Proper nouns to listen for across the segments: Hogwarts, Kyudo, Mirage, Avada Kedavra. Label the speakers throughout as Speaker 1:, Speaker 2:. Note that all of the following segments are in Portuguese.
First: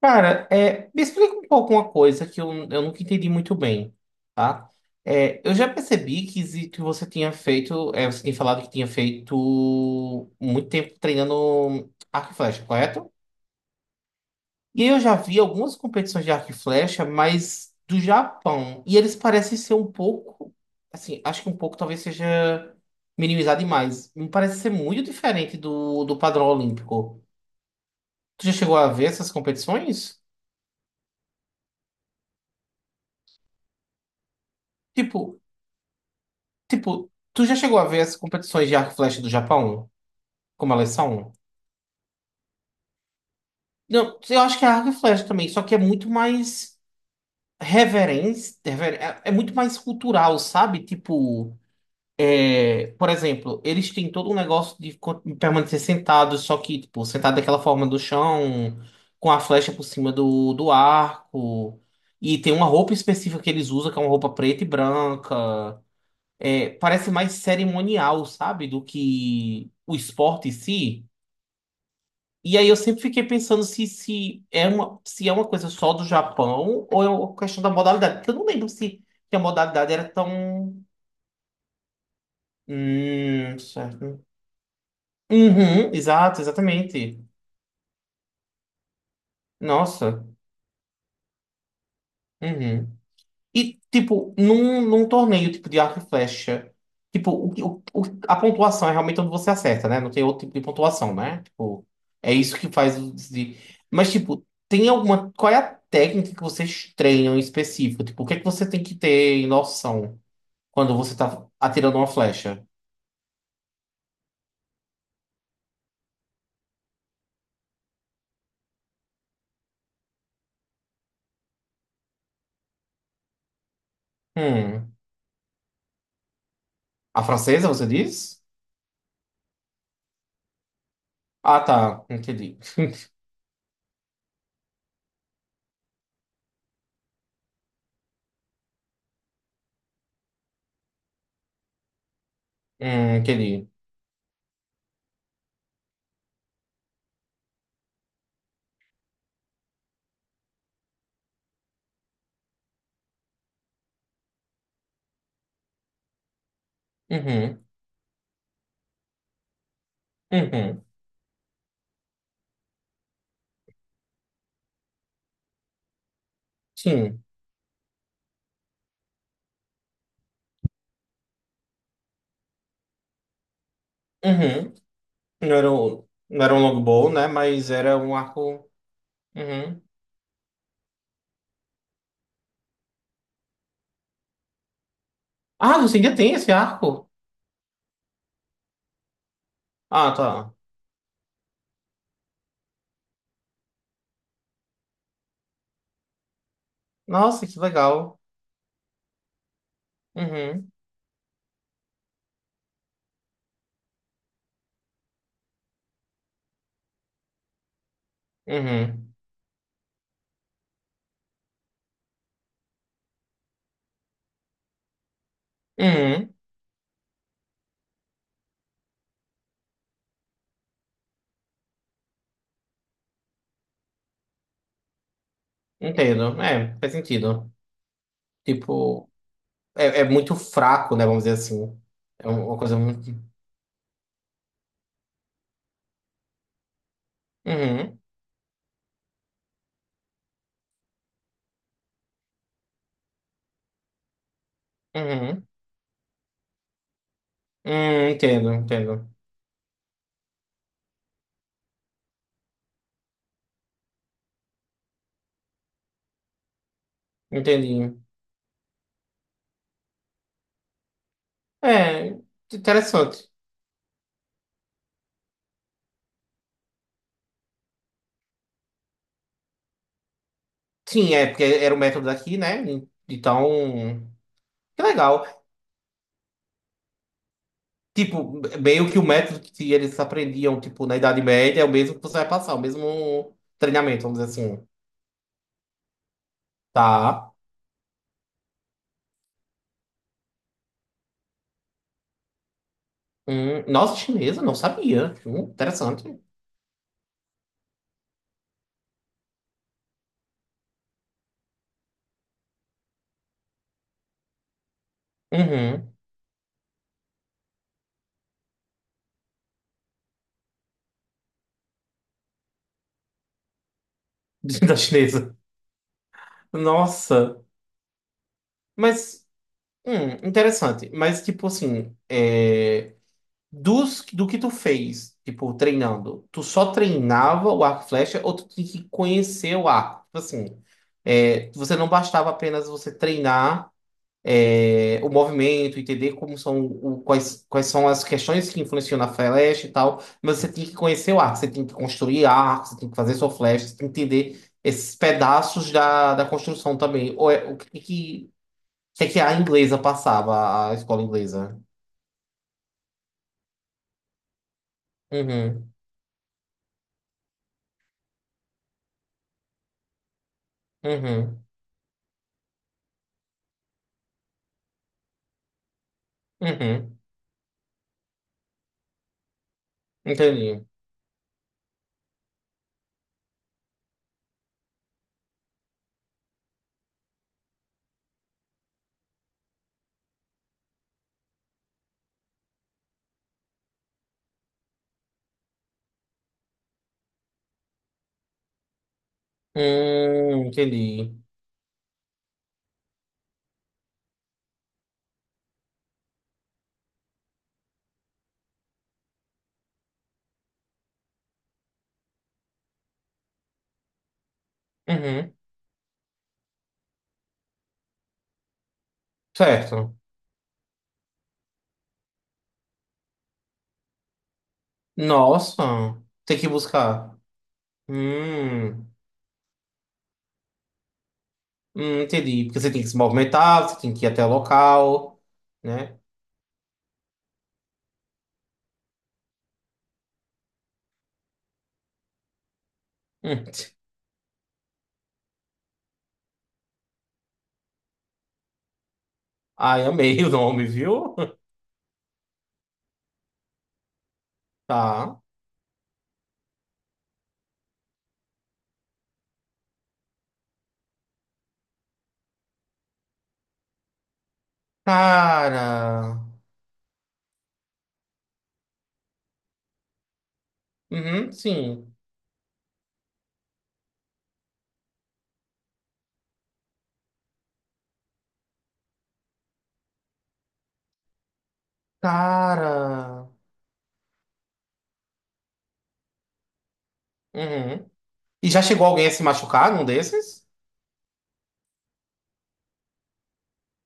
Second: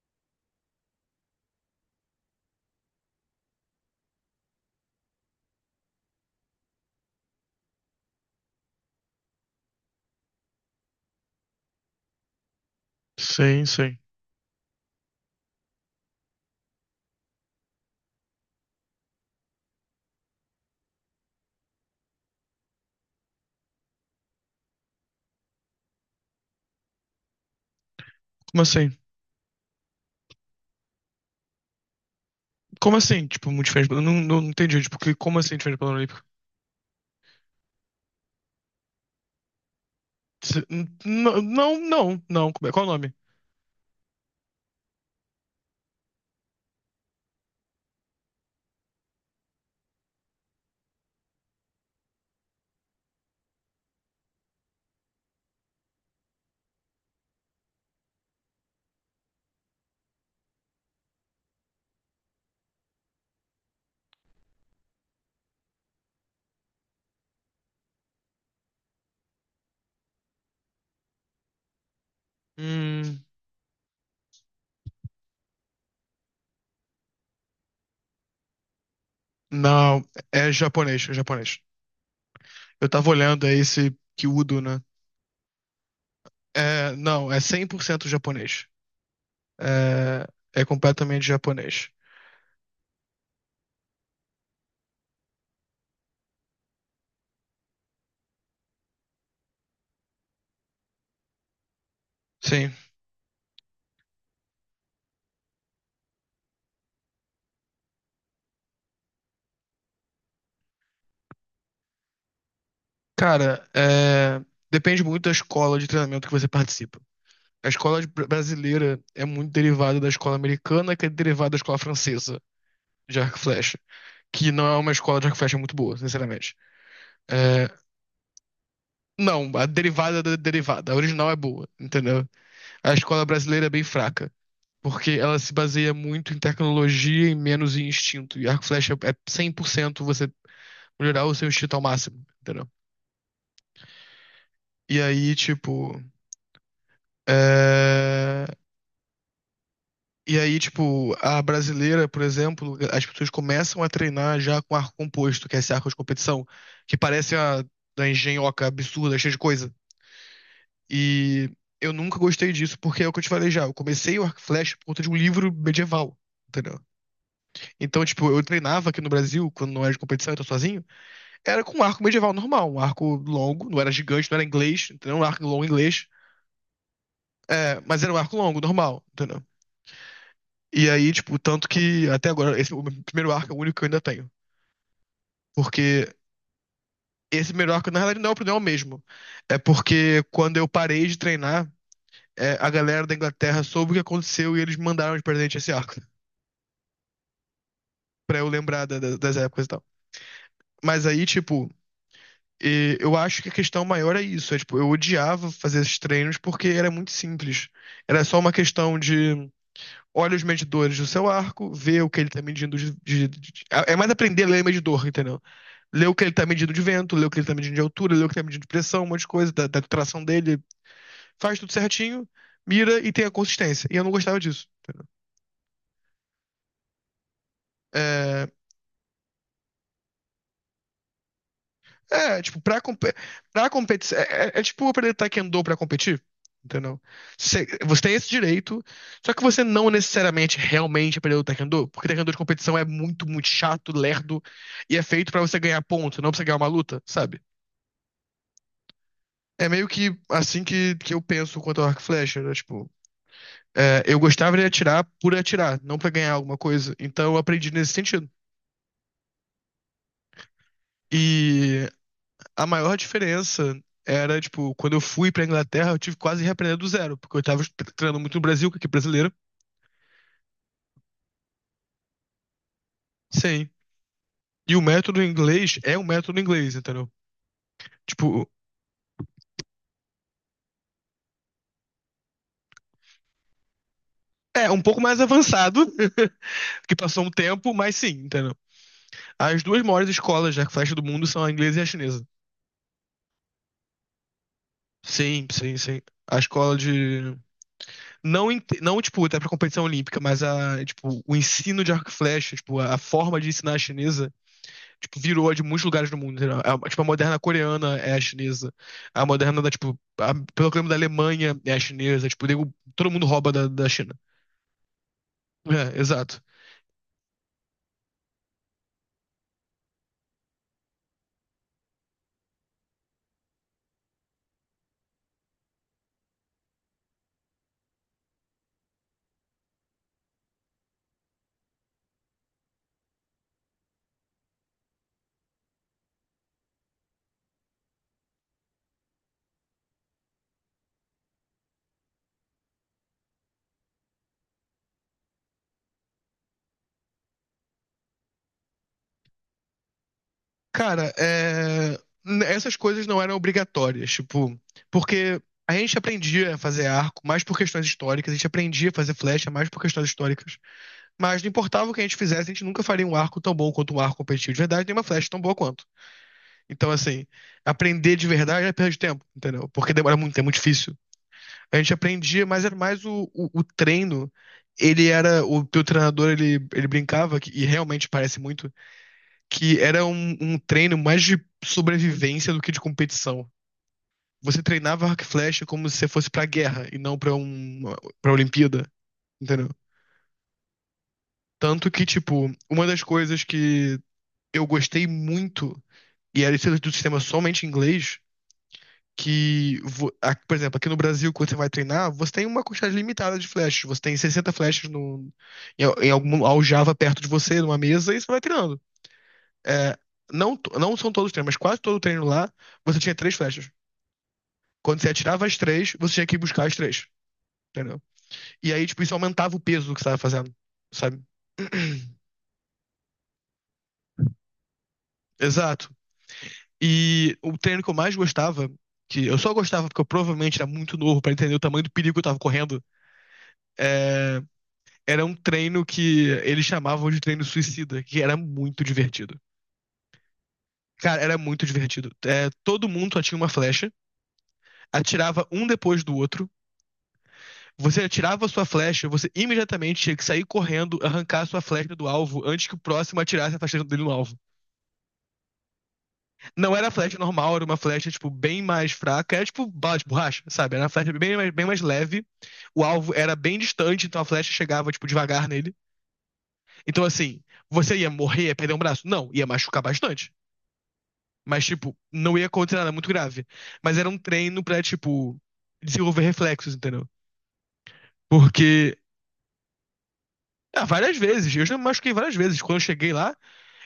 Speaker 1: Cara, me explica um pouco uma coisa que eu nunca entendi muito bem, tá? Eu já percebi que você tinha feito, você tinha falado que tinha feito muito tempo treinando arco e flecha, correto?
Speaker 2: Sim, sim.
Speaker 1: E eu já vi algumas competições de arco e flecha, mas do Japão. E eles parecem ser um pouco, assim, acho que um pouco talvez seja minimizado demais. Me parece ser muito diferente do padrão olímpico. Tu já
Speaker 2: Como
Speaker 1: chegou a
Speaker 2: assim?
Speaker 1: ver essas competições?
Speaker 2: Como assim, tipo, muito diferente? Eu não entendi, tipo, como
Speaker 1: Tipo
Speaker 2: assim diferente do padrão olímpico?
Speaker 1: Tipo, tu já chegou a ver as competições de arco e flecha do Japão? Como elas são?
Speaker 2: Não, não, não. Qual é o nome?
Speaker 1: Não, eu acho que é arco e flecha também, só que é muito mais reverência, é muito mais cultural, sabe? Tipo, por exemplo, eles têm todo um negócio permanecer sentados, só que, tipo, sentado daquela forma do chão, com a flecha por cima do arco. E tem uma roupa específica que eles usam, que é uma roupa preta e branca. Parece mais cerimonial, sabe? Do que o esporte em si. E aí eu sempre
Speaker 2: Hum,
Speaker 1: fiquei pensando se, se é uma coisa só do Japão ou é uma questão da modalidade. Porque eu não lembro se a modalidade
Speaker 2: não,
Speaker 1: era
Speaker 2: é
Speaker 1: tão.
Speaker 2: japonês, é japonês. Eu tava olhando, é esse
Speaker 1: Certo.
Speaker 2: Kyudo, né?
Speaker 1: Uhum, exato,
Speaker 2: É,
Speaker 1: exatamente.
Speaker 2: não, é 100% japonês.
Speaker 1: Nossa.
Speaker 2: É, é completamente japonês.
Speaker 1: Uhum. E, tipo, num torneio tipo de arco e flecha, tipo, o, que- o- a pontuação é realmente onde você acerta, né? Não tem outro tipo de pontuação, né? Tipo, é isso que
Speaker 2: Sim.
Speaker 1: faz o de. Mas, tipo, tem alguma. Qual é a técnica que vocês treinam em específico? Tipo, o que é que você tem que ter em noção quando você tá atirando uma flecha?
Speaker 2: Cara, depende muito da escola de treinamento que você participa. A escola brasileira é muito derivada da escola americana, que é derivada da escola francesa de arco e flecha, que não é uma
Speaker 1: Hum.
Speaker 2: escola de arco e flecha muito boa, sinceramente.
Speaker 1: A francesa,
Speaker 2: É,
Speaker 1: você diz?
Speaker 2: não, a derivada da derivada, a original é
Speaker 1: Ah,
Speaker 2: boa,
Speaker 1: tá.
Speaker 2: entendeu?
Speaker 1: Entendi.
Speaker 2: A escola brasileira é bem fraca, porque ela se baseia muito em tecnologia e menos em instinto. E arco e flecha é 100% você melhorar o seu instinto ao máximo, entendeu?
Speaker 1: Entendi.
Speaker 2: E aí, tipo. é, E aí, tipo, a brasileira, por exemplo, as pessoas começam a treinar já com arco composto, que é esse arco de competição, que parece a
Speaker 1: Uhum.
Speaker 2: da engenhoca absurda, cheia de coisa.
Speaker 1: Uhum.
Speaker 2: E eu nunca gostei disso, porque é o que eu te falei já. Eu comecei o arco e flecha por conta de um livro medieval, entendeu?
Speaker 1: Sim.
Speaker 2: Então, tipo, eu treinava aqui no Brasil, quando não era de competição, eu tô sozinho, era com um arco medieval normal, um arco longo, não era gigante, não era
Speaker 1: Uhum.
Speaker 2: inglês, entendeu? Um arco
Speaker 1: Não
Speaker 2: longo
Speaker 1: era um,
Speaker 2: inglês,
Speaker 1: não era um longbow, né? Mas era
Speaker 2: mas era
Speaker 1: um
Speaker 2: um arco longo,
Speaker 1: arco.
Speaker 2: normal, entendeu?
Speaker 1: Uhum.
Speaker 2: E aí, tipo, tanto que até agora, esse o meu primeiro arco é o único que eu ainda tenho.
Speaker 1: Ah, você
Speaker 2: Porque
Speaker 1: ainda tem esse arco?
Speaker 2: esse primeiro arco, na realidade, não é o problema mesmo. É
Speaker 1: Ah,
Speaker 2: porque
Speaker 1: tá.
Speaker 2: quando eu parei de treinar, a galera da Inglaterra soube o que aconteceu e eles me mandaram de presente esse arco.
Speaker 1: Nossa, que legal.
Speaker 2: Pra eu lembrar das épocas e tal.
Speaker 1: Uhum,
Speaker 2: Mas aí, tipo, eu acho que a questão maior é isso. É, tipo, eu odiava fazer esses treinos porque era muito simples. Era só uma questão
Speaker 1: uhum,
Speaker 2: de olha os medidores do seu arco, ver o que ele tá medindo de, é mais aprender a ler medidor, entendeu? Ler o que ele
Speaker 1: uhum.
Speaker 2: tá medindo de vento, ler o que ele tá medindo de altura, ler o que ele tá medindo de pressão, um monte de coisa, da tração dele. Faz tudo certinho, mira e tem a consistência. E eu não gostava disso, entendeu?
Speaker 1: Entendo. É, faz sentido.
Speaker 2: É,
Speaker 1: Tipo, é muito fraco, né? Vamos dizer assim. É
Speaker 2: É,
Speaker 1: um, uma
Speaker 2: tipo,
Speaker 1: coisa muito.
Speaker 2: pra competir. É tipo aprender taekwondo pra competir, entendeu? Você,
Speaker 1: Uhum,
Speaker 2: você tem esse direito, só que você não necessariamente realmente aprendeu o taekwondo, porque taekwondo de competição é muito, muito chato, lerdo, e é feito pra
Speaker 1: uhum.
Speaker 2: você ganhar ponto, não pra você ganhar uma luta, sabe?
Speaker 1: Entendo, entendo.
Speaker 2: É meio que assim que eu penso quanto ao arco e flecha, né? Tipo, eu gostava de atirar por atirar, não pra ganhar alguma coisa, então eu aprendi nesse
Speaker 1: Entendi.
Speaker 2: sentido. E
Speaker 1: É,
Speaker 2: a maior
Speaker 1: interessante.
Speaker 2: diferença era, tipo, quando eu fui pra Inglaterra, eu tive quase que quase reaprender do zero, porque eu tava treinando muito no Brasil, que aqui é brasileiro.
Speaker 1: Sim, porque era o método daqui, né?
Speaker 2: Sim.
Speaker 1: Então,
Speaker 2: E o
Speaker 1: que
Speaker 2: método
Speaker 1: legal.
Speaker 2: inglês é um método inglês, entendeu?
Speaker 1: Tipo,
Speaker 2: Tipo,
Speaker 1: meio que o método que eles aprendiam, tipo, na Idade Média é o mesmo que você vai passar, o mesmo treinamento, vamos dizer assim.
Speaker 2: é um pouco mais avançado, que passou
Speaker 1: Tá.
Speaker 2: um tempo, mas sim, entendeu? As duas maiores escolas de arco-flecha do mundo são a inglesa e a chinesa.
Speaker 1: Nossa, chinesa, não sabia.
Speaker 2: Sim, sim, sim.
Speaker 1: Interessante.
Speaker 2: A escola de. Não, não tipo, até pra competição olímpica, mas a, tipo, o ensino de arco e flecha, tipo, a forma de ensinar a chinesa tipo, virou a de muitos
Speaker 1: Uhum.
Speaker 2: lugares do mundo, entendeu? Tipo, a moderna coreana é a chinesa. A moderna da, tipo, a, pelo clima da Alemanha é a chinesa. Tipo, todo mundo rouba da China.
Speaker 1: Da chinesa.
Speaker 2: É, exato.
Speaker 1: Nossa. Mas, interessante. Mas, tipo assim, do que tu fez, tipo, treinando, tu só treinava o arco e flecha ou tu tinha que conhecer o arco? Tipo assim, você não bastava apenas você treinar. O movimento, entender quais são as questões que influenciam na flecha e tal, mas você tem que conhecer o arco, você tem que construir arco, você tem que fazer sua flecha, você tem que entender esses pedaços da construção também. Ou é- o que que, O que é que a inglesa passava, a escola
Speaker 2: Cara,
Speaker 1: inglesa?
Speaker 2: essas coisas não eram obrigatórias, tipo, porque a
Speaker 1: Uhum,
Speaker 2: gente aprendia a fazer arco mais por questões históricas, a gente aprendia a fazer flecha mais por questões históricas. Mas
Speaker 1: uhum,
Speaker 2: não importava o que a gente fizesse, a gente nunca faria um arco tão bom quanto um arco competitivo de verdade, nem uma flecha tão boa quanto. Então,
Speaker 1: uhum,
Speaker 2: assim, aprender de verdade é perda de tempo, entendeu? Porque demora muito, é muito
Speaker 1: entendi.
Speaker 2: difícil. A gente aprendia, mas era mais o treino. Ele era. O teu treinador, ele brincava, e realmente parece muito, que era um treino mais de sobrevivência do que de competição. Você treinava arco e flecha como se você fosse pra guerra e não pra Olimpíada, entendeu?
Speaker 1: Entendi.
Speaker 2: Tanto que, tipo, uma das coisas que eu gostei muito, e era isso do sistema somente em inglês, que, por exemplo, aqui no Brasil, quando você vai treinar, você tem uma quantidade limitada de flechas. Você tem 60 flechas no,
Speaker 1: Uhum,
Speaker 2: em, al- em algum aljava perto de você, numa mesa, e você vai treinando.
Speaker 1: certo.
Speaker 2: É, não, não são todos os treinos, mas quase todo treino lá, você tinha três flechas. Quando você atirava as
Speaker 1: Nossa,
Speaker 2: três, você tinha que ir
Speaker 1: tem que
Speaker 2: buscar as três,
Speaker 1: buscar.
Speaker 2: entendeu? E
Speaker 1: Hum.
Speaker 2: aí, tipo, isso aumentava o peso do que você estava fazendo, sabe?
Speaker 1: Entendi. Porque você tem que se movimentar, você tem que ir até o local,
Speaker 2: Exato.
Speaker 1: né?
Speaker 2: E o treino que eu mais gostava, que eu só gostava porque eu provavelmente era muito novo para entender o tamanho do perigo que eu tava correndo,
Speaker 1: Hum.
Speaker 2: é, era um treino que eles chamavam de treino suicida, que era muito divertido.
Speaker 1: Ai, amei o nome, viu?
Speaker 2: Cara, era muito divertido. É, todo mundo só tinha uma flecha,
Speaker 1: Tá.
Speaker 2: atirava um depois do outro. Você atirava a sua flecha, você imediatamente tinha que sair correndo, arrancar a sua flecha do alvo antes que o próximo atirasse a flecha dele no alvo.
Speaker 1: Cara.
Speaker 2: Não era flecha normal, era uma flecha, tipo, bem mais fraca. Era tipo bala de borracha, sabe? Era uma flecha
Speaker 1: Uhum,
Speaker 2: bem mais
Speaker 1: sim.
Speaker 2: leve. O alvo era bem distante, então a flecha chegava, tipo, devagar nele. Então, assim, você ia morrer, ia perder um braço? Não, ia machucar bastante. Mas, tipo, não ia acontecer nada é muito
Speaker 1: Cara.
Speaker 2: grave. Mas era um treino pra, tipo, desenvolver reflexos, entendeu?
Speaker 1: Uhum. E já chegou
Speaker 2: Porque,
Speaker 1: alguém a se machucar num desses?
Speaker 2: várias vezes, eu já me machuquei várias vezes. Quando eu cheguei lá,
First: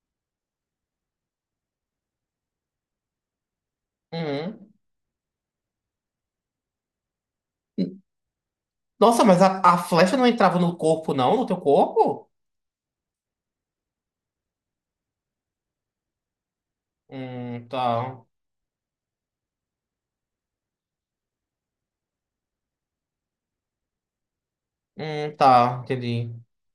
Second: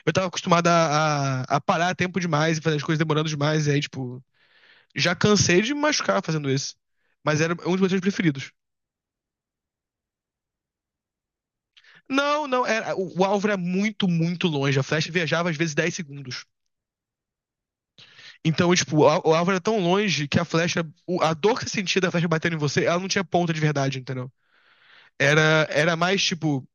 Speaker 2: eu tava acostumado a parar tempo demais e fazer as coisas demorando demais. E aí, tipo,
Speaker 1: Uhum.
Speaker 2: já cansei de me machucar fazendo isso. Mas era um dos meus treinos preferidos.
Speaker 1: Nossa, mas a flecha não entrava no corpo, não? No teu corpo?
Speaker 2: Não, não, era, o alvo era muito, muito longe. A flecha viajava às vezes 10 segundos.
Speaker 1: Tá.
Speaker 2: Então, tipo, o alvo era tão longe que a flecha, a dor que você sentia da flecha batendo em você, ela não tinha ponta de verdade, entendeu? era,
Speaker 1: Tá,
Speaker 2: era mais
Speaker 1: entendi.
Speaker 2: tipo.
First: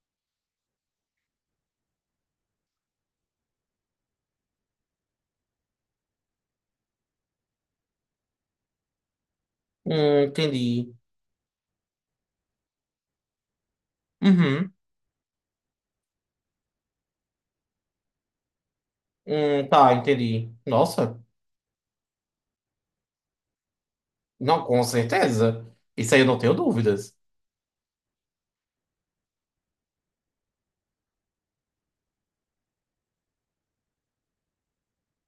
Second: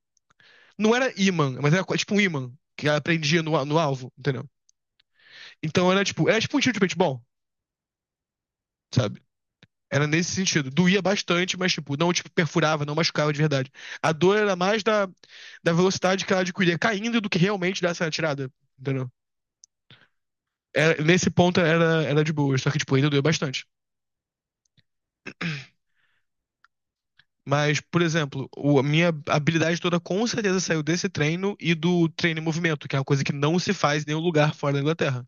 Speaker 2: Não era imã, mas era tipo um imã que ela prendia no alvo, entendeu? Então era tipo um tiro de paintball, sabe? Era nesse sentido.
Speaker 1: Entendi.
Speaker 2: Doía bastante, mas tipo, não tipo, perfurava, não machucava de verdade. A dor era
Speaker 1: Uhum.
Speaker 2: mais da velocidade que ela adquiria caindo do que realmente dessa tirada, entendeu?
Speaker 1: Tá, entendi. Nossa,
Speaker 2: Nesse ponto era de boa, só que tipo, ainda doía bastante.
Speaker 1: não, com certeza. Isso aí eu não tenho dúvidas.
Speaker 2: Mas, por exemplo, a minha habilidade toda com certeza saiu desse treino e do treino em movimento, que é uma coisa que não se faz em nenhum lugar fora da Inglaterra.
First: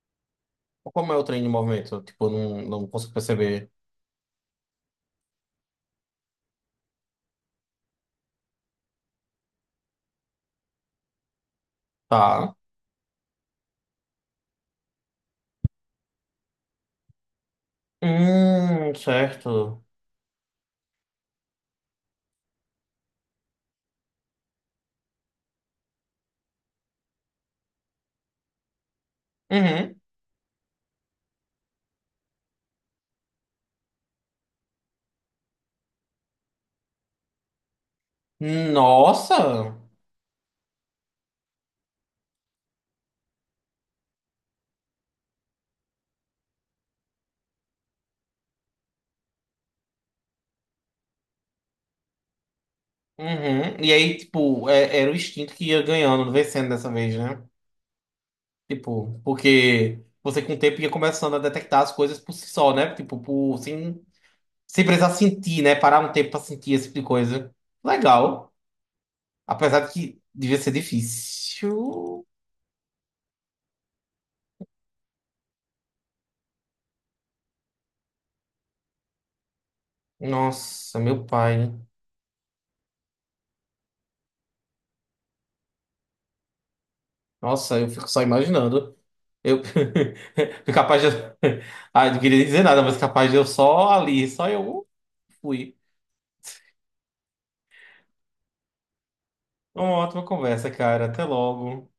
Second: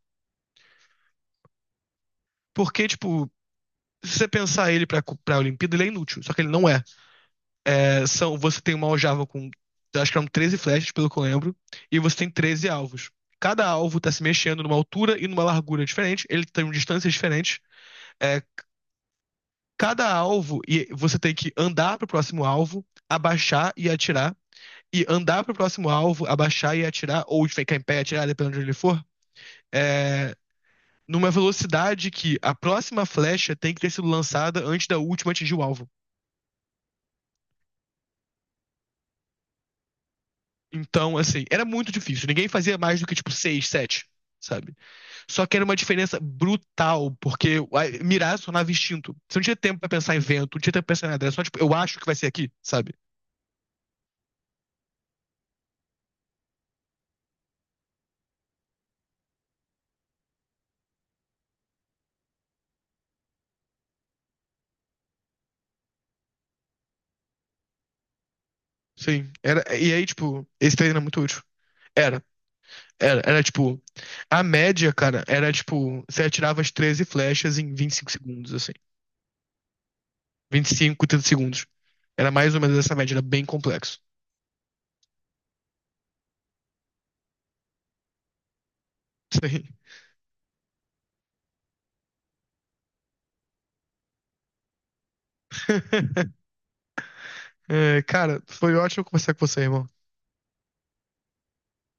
Speaker 1: Como é o trem de movimento? Tipo, não,
Speaker 2: Porque,
Speaker 1: não consigo
Speaker 2: tipo,
Speaker 1: perceber.
Speaker 2: se você pensar ele pra, pra Olimpíada, ele é inútil, só que ele não é. É, são, você tem uma aljava com, acho que eram 13 flechas, pelo que eu lembro, e você tem
Speaker 1: Tá.
Speaker 2: 13 alvos. Cada alvo tá se mexendo numa altura e numa largura diferente, ele tem distâncias diferentes. É,
Speaker 1: Certo.
Speaker 2: cada alvo, e você tem que andar pro próximo alvo, abaixar e atirar, e andar pro próximo alvo, abaixar e atirar, ou ficar em pé e atirar, dependendo de onde ele for,
Speaker 1: Uhum.
Speaker 2: é, numa velocidade que a próxima flecha tem que ter sido lançada antes da última atingir o alvo.
Speaker 1: Nossa!
Speaker 2: Então, assim, era muito difícil. Ninguém fazia mais do que, tipo, seis, sete, sabe? Só que era uma diferença brutal, porque mirar se tornava instinto. Você não tinha tempo pra pensar em vento, não tinha tempo pra pensar em nada. Era só, tipo, eu acho que vai ser aqui, sabe?
Speaker 1: Uhum. E aí, tipo, era o instinto que ia ganhando, vencendo dessa vez, né? Tipo, porque você com o tempo ia começando a detectar as coisas por si só, né? Tipo, por, sem, sem precisar sentir, né? Parar um tempo pra sentir esse tipo de coisa. Legal.
Speaker 2: Sim. Era,
Speaker 1: Apesar
Speaker 2: e
Speaker 1: de
Speaker 2: aí,
Speaker 1: que
Speaker 2: tipo,
Speaker 1: devia ser
Speaker 2: esse treino era muito útil. Era.
Speaker 1: difícil.
Speaker 2: Era tipo, a média, cara, era tipo, você atirava as 13 flechas em 25 segundos, assim. vinte e
Speaker 1: Nossa,
Speaker 2: cinco trinta
Speaker 1: meu
Speaker 2: segundos.
Speaker 1: pai.
Speaker 2: Era mais ou menos essa média, era bem complexo.
Speaker 1: Nossa, eu fico só imaginando. Eu
Speaker 2: Sim.
Speaker 1: capaz de. Ah, não queria dizer nada, mas capaz de eu só ali, só eu fui.
Speaker 2: É, cara, foi ótimo conversar com você, irmão.
Speaker 1: Uma ótima conversa, cara. Até logo.